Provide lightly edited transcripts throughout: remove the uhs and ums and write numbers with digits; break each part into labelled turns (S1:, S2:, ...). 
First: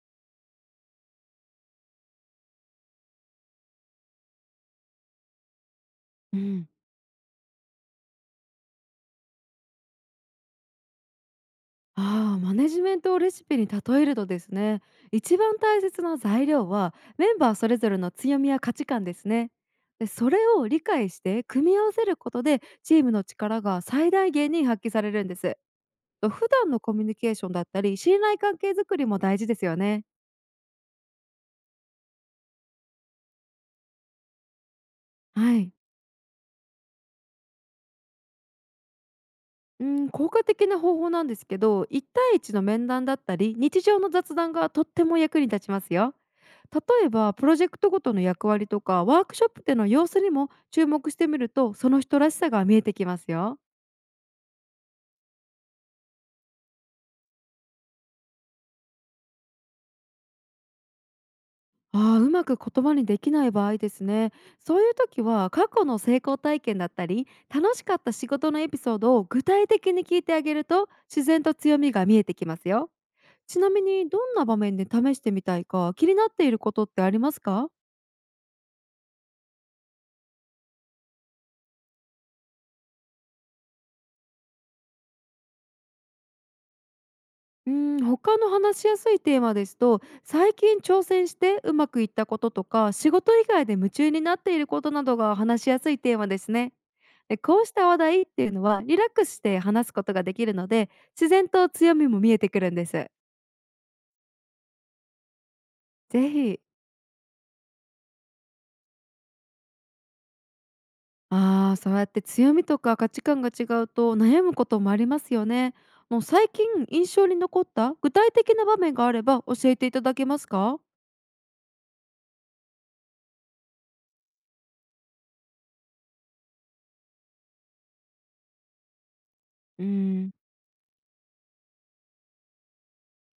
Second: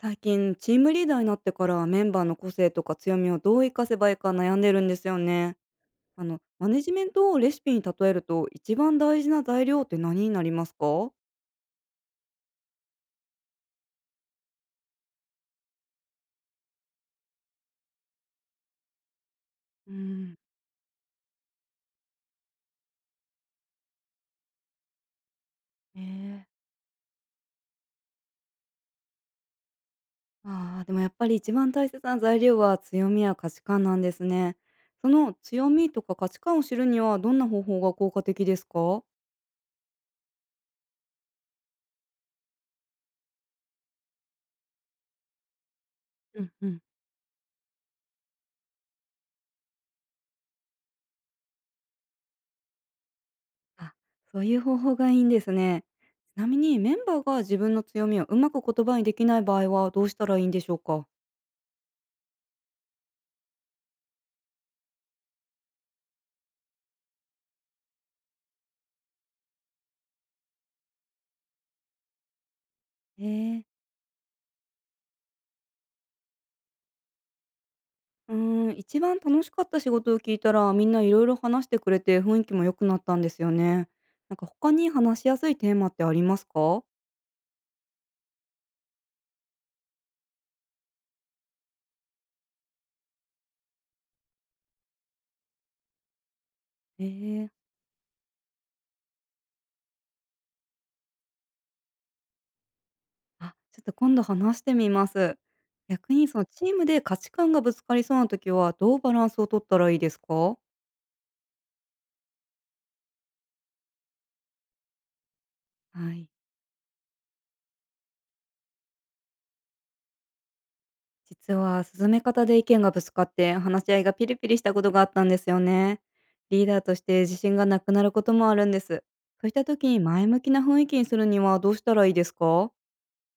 S1: 最近チームリーダーになってからメンバーの個性とか強みをどう活かせばいいか悩んでるんですよね。
S2: う
S1: マ
S2: ん、
S1: ネジメントをレシピに例えると一番大事な材料って何になりますか？
S2: マネジメントをレシピに例えるとですね、一番大切な材料はメンバーそれぞれの強みや価値観ですね。
S1: うー
S2: で、そ
S1: ん、
S2: れを理解して組み合わせることでチームの力が最大限に発揮されるんです。
S1: え
S2: と
S1: ー
S2: 普段のコミュニケーションだったり、信頼関係づくりも大事ですよね。
S1: でもやっぱり一番大切な材料は強みや価値観なんですね。その
S2: は
S1: 強
S2: い。
S1: みとか価値観を知るにはどんな方法が効果的ですか？
S2: うん、効果的な方法なんですけど、一対一の面談だったり、日常の雑談がとっても役に立ちますよ。
S1: うんうん。
S2: 例えばプロジェクトごとの役割とかワークショップでの様子にも注目してみると、その人らしさが見えてきますよ。
S1: あ、そういう方法がいいんですね。ちなみにメンバーが自分の強みをうまく言葉にできない場合はどうしたらいいんでしょうか？
S2: うまく言葉にできない場合ですね。そういう時は過去の成功体験だったり楽しかった仕事のエピソードを具体的に聞いてあげると、自然と強みが見えてきますよ。
S1: へ
S2: ち
S1: え。
S2: なみにどんな場面で試してみたいか、気になっていることってありますか？
S1: うー一番楽しかった仕事を聞いたら、みんないろいろ話してくれて雰囲気も良くなったんですよね。なんか他に話しやすいテーマってありますか？
S2: うん、他の話しやすいテーマですと、最近挑戦してうまくいったこととか仕事以外で夢中になっていることなどが話しやすいテーマですね。
S1: へ
S2: で、
S1: え。
S2: こうした話題っていうのはリラックスして話すことができるので、自然と強みも見えてくるんです。
S1: あ、ちょっと今度話してみます。逆に
S2: ぜ
S1: その
S2: ひ
S1: チームで価値観がぶつかりそうな時は、どうバランスを取ったらいいですか？
S2: そうやって強みとか価値観が違うと悩むこともありますよね。
S1: は
S2: もう
S1: い。
S2: 最近印象に残った具体的な場面があれば教えていただけますか？
S1: 実は進め方で意見がぶつかって話し合いがピリピリしたことがあったんですよね。リーダーとして自信がなくなることもあるんです。そうした
S2: うー
S1: 時に前
S2: ん
S1: 向きな雰囲気にするにはどうしたらいいですか？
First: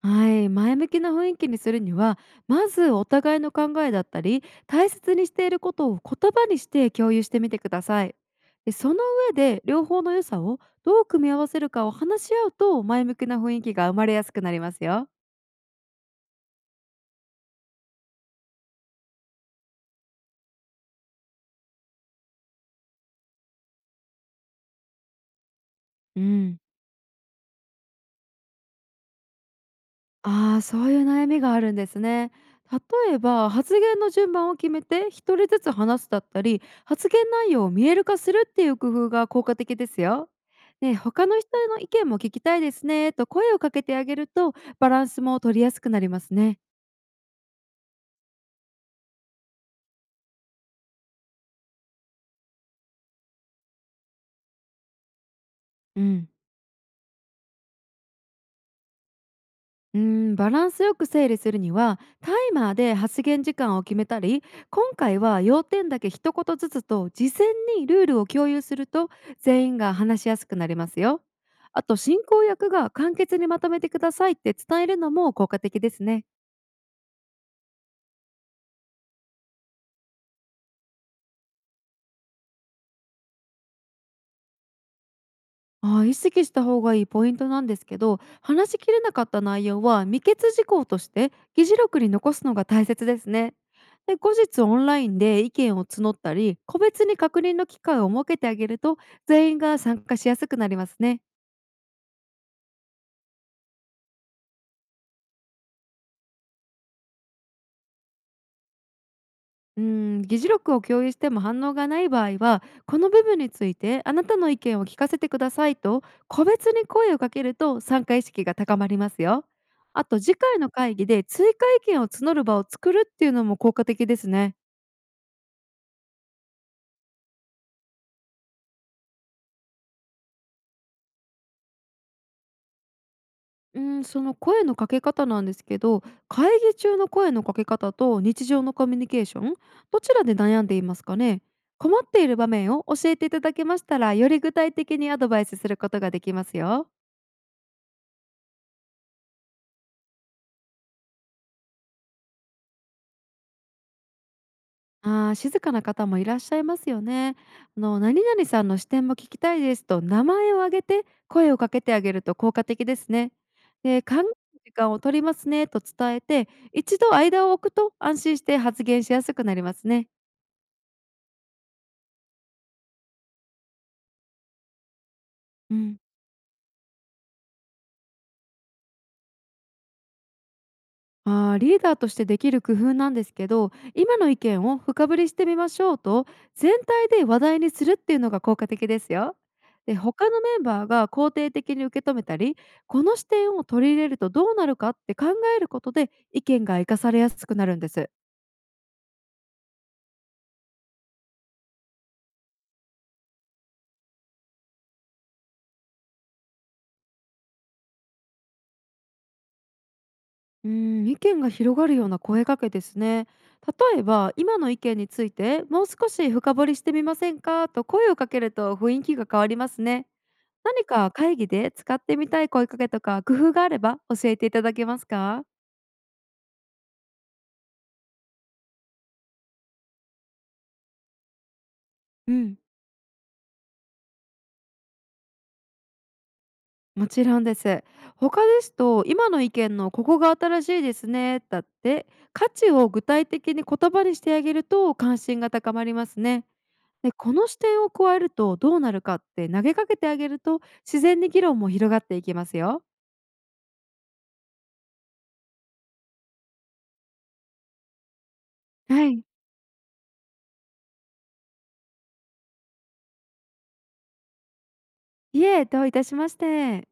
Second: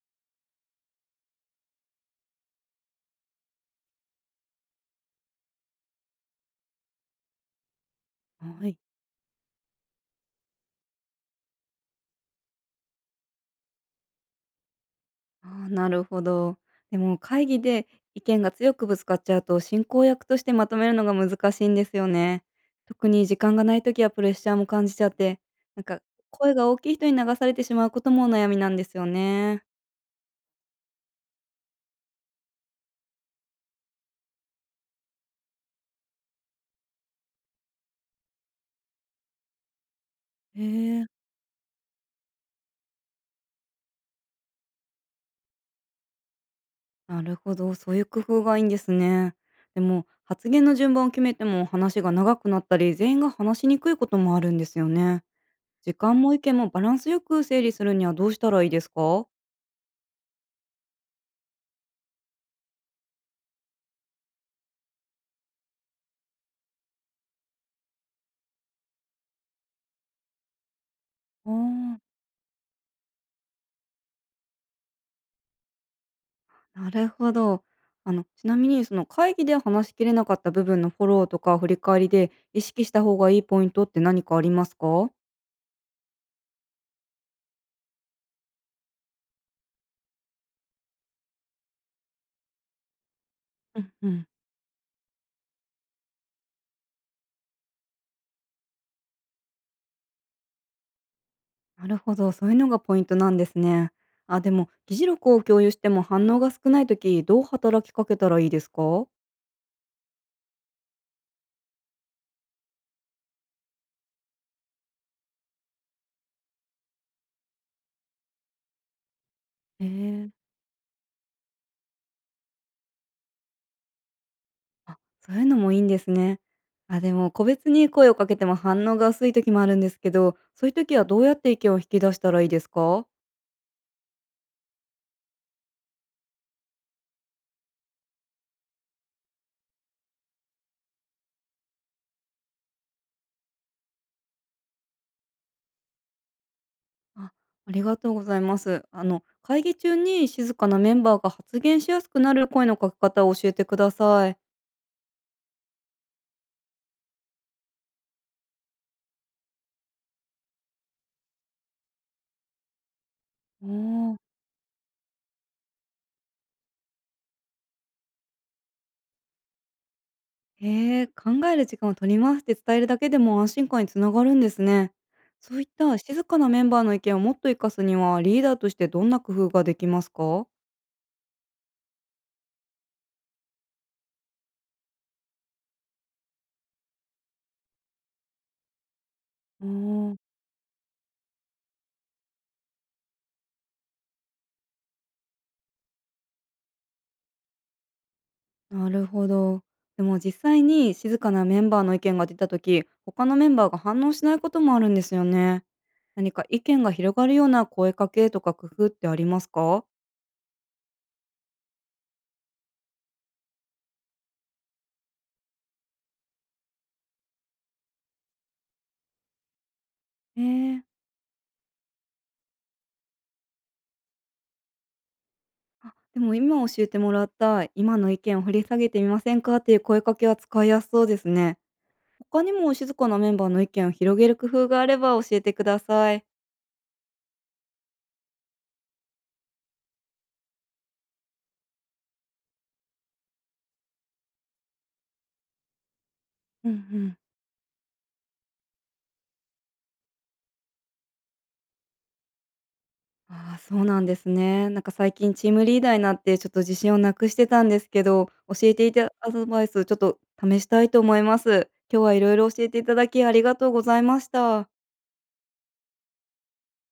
S2: はい、前向きな雰囲気にするには、まずお互いの考えだったり大切にしていることを言葉にして共有してみてください。
S1: は
S2: で、
S1: い。
S2: その上で両方の良さをどう組み合わせるかを話し合うと、前向きな雰囲気が生まれやすくなりますよ。
S1: あー、なるほど。でも会議で意見が強くぶつかっちゃうと進行役としてまとめるのが難しいんですよね。特に時間がない時はプレッシャーも感じちゃって、なんか
S2: う
S1: 声
S2: ん。
S1: が大きい人に流されてしまうことも悩みなんですよね。
S2: そういう悩みがあるんですね。例えば発言の順番を決めて一人ずつ話すだったり、発言内容を見える化するっていう工夫が効果的ですよ。
S1: へ
S2: で、
S1: え、
S2: 他の人の意見も聞きたいですねと声をかけてあげると、バランスも取りやすくなりますね。
S1: なるほど、そういう工夫がいいんですね。でも、発言の順番を決めても話が長くなったり、全員が話しにくいこともあるんですよね。時
S2: う
S1: 間
S2: ん
S1: も意見もバランスよく整理するにはどうしたらいいですか？
S2: うーバランスよく整理するにはタイマーで発言時間を決めたり、今回は要点だけ一言ずつと事前にルールを共有すると、全員が話しやすくなりますよ。
S1: あ、
S2: あと進行役が簡潔にまとめてくださいって伝えるのも効果的ですね。
S1: あー、なるほど。ちなみに、その会議で話しきれなかった部分のフォローとか振り返りで意識した方がいいポイントって何かありますか？
S2: あー、意識した方がいいポイントなんですけど、話しきれなかった内容は未決事項として議事録に残すのが大切ですね。
S1: うんう
S2: で、
S1: ん。
S2: 後日オンラインで意見を募ったり個別に確認の機会を設けてあげると、全員が参加しやすくなりますね。
S1: なるほど、そういうのがポイントなんですね。あ、でも、議事録を共有しても反応が少ないとき、どう働きかけたらいいですか？
S2: うん、議事録を共有しても反応がない場合は、この部分についてあなたの意見を聞かせてくださいと個別に声をかけると、参加意識が高まりますよ。
S1: へ
S2: あと
S1: え、
S2: 次回の会議で追加意見を募る場を作るっていうのも効果的ですね。
S1: あ、そういうのもいいんですね。あ、でも個別に声をかけても反応が薄い時もあるんですけど、そういう時はどうやって意見を引き出したらいいですか？
S2: うん、その声のかけ方なんですけど、会議中の声のかけ方と日常のコミュニケーション、どちらで悩んでいますかね。困っている場面を教えていただけましたら、より具体的にアドバイスすることができますよ。
S1: あ、ありがとうございます。会議中に静かなメンバーが発言しやすくなる声のかけ方を教えてください。
S2: 静かな方もいらっしゃいますよね。あの、何々さんの視点も聞きたいですと名前を挙げて声をかけてあげると効果的ですね。
S1: お
S2: で、考
S1: お、
S2: える時間を取りますねと伝えて、一度間を置くと、安心して発言しやすくなりますね。
S1: へえ、考える時間を取りますって伝えるだけでも安心感につながるんですね。そういっ
S2: う
S1: た
S2: ん。
S1: 静かなメンバーの意見をもっと活かすには、リーダーとしてどんな工夫ができますか？
S2: あー、リーダーとしてできる工夫なんですけど、今の意見を深掘りしてみましょうと全体で話題にするっていうのが効果的ですよ。
S1: お
S2: で、他
S1: お。
S2: のメンバーが肯定的に受け止めたり、この視点を取り入れるとどうなるかって考えることで、意見が生かされやすくなるんです。
S1: なるほど。でも実際に静かなメンバーの意見が出た時、他のメンバーが反応しないこともあるんですよね。何か意見が広がるような声かけとか工夫ってありますか？
S2: うん、意見が広がるような声かけですね。例えば今の意見についてもう少し深掘りしてみませんかと声をかけると、雰囲気が変わりますね。
S1: ええ、
S2: 何か会議で使ってみたい声かけとか工夫があれば教えていただけますか？
S1: あ、でも今教えてもらった、今の意見を掘り下げてみませんかっていう声かけは使いやすそうですね。
S2: う
S1: 他に
S2: ん、
S1: も静かなメンバーの意見を広げる工夫があれば教えてください。
S2: もちろんです。他ですと、今の意見のここが新しいですねだって価値を具体的に言葉にしてあげると、関心が高まりますね。
S1: うんう
S2: で、
S1: ん。
S2: この視点を加えるとどうなるかって投げかけてあげると、自然に議論も広がっていきますよ。
S1: ああ、そうなんですね。なんか最近チームリーダーになってちょっと自信をなくしてたんですけど、教えてい
S2: は
S1: た
S2: い。
S1: アドバイスちょっと試したいと思います。今日はいろいろ教えていただきありがとうございました。
S2: いえ、どういたしまして。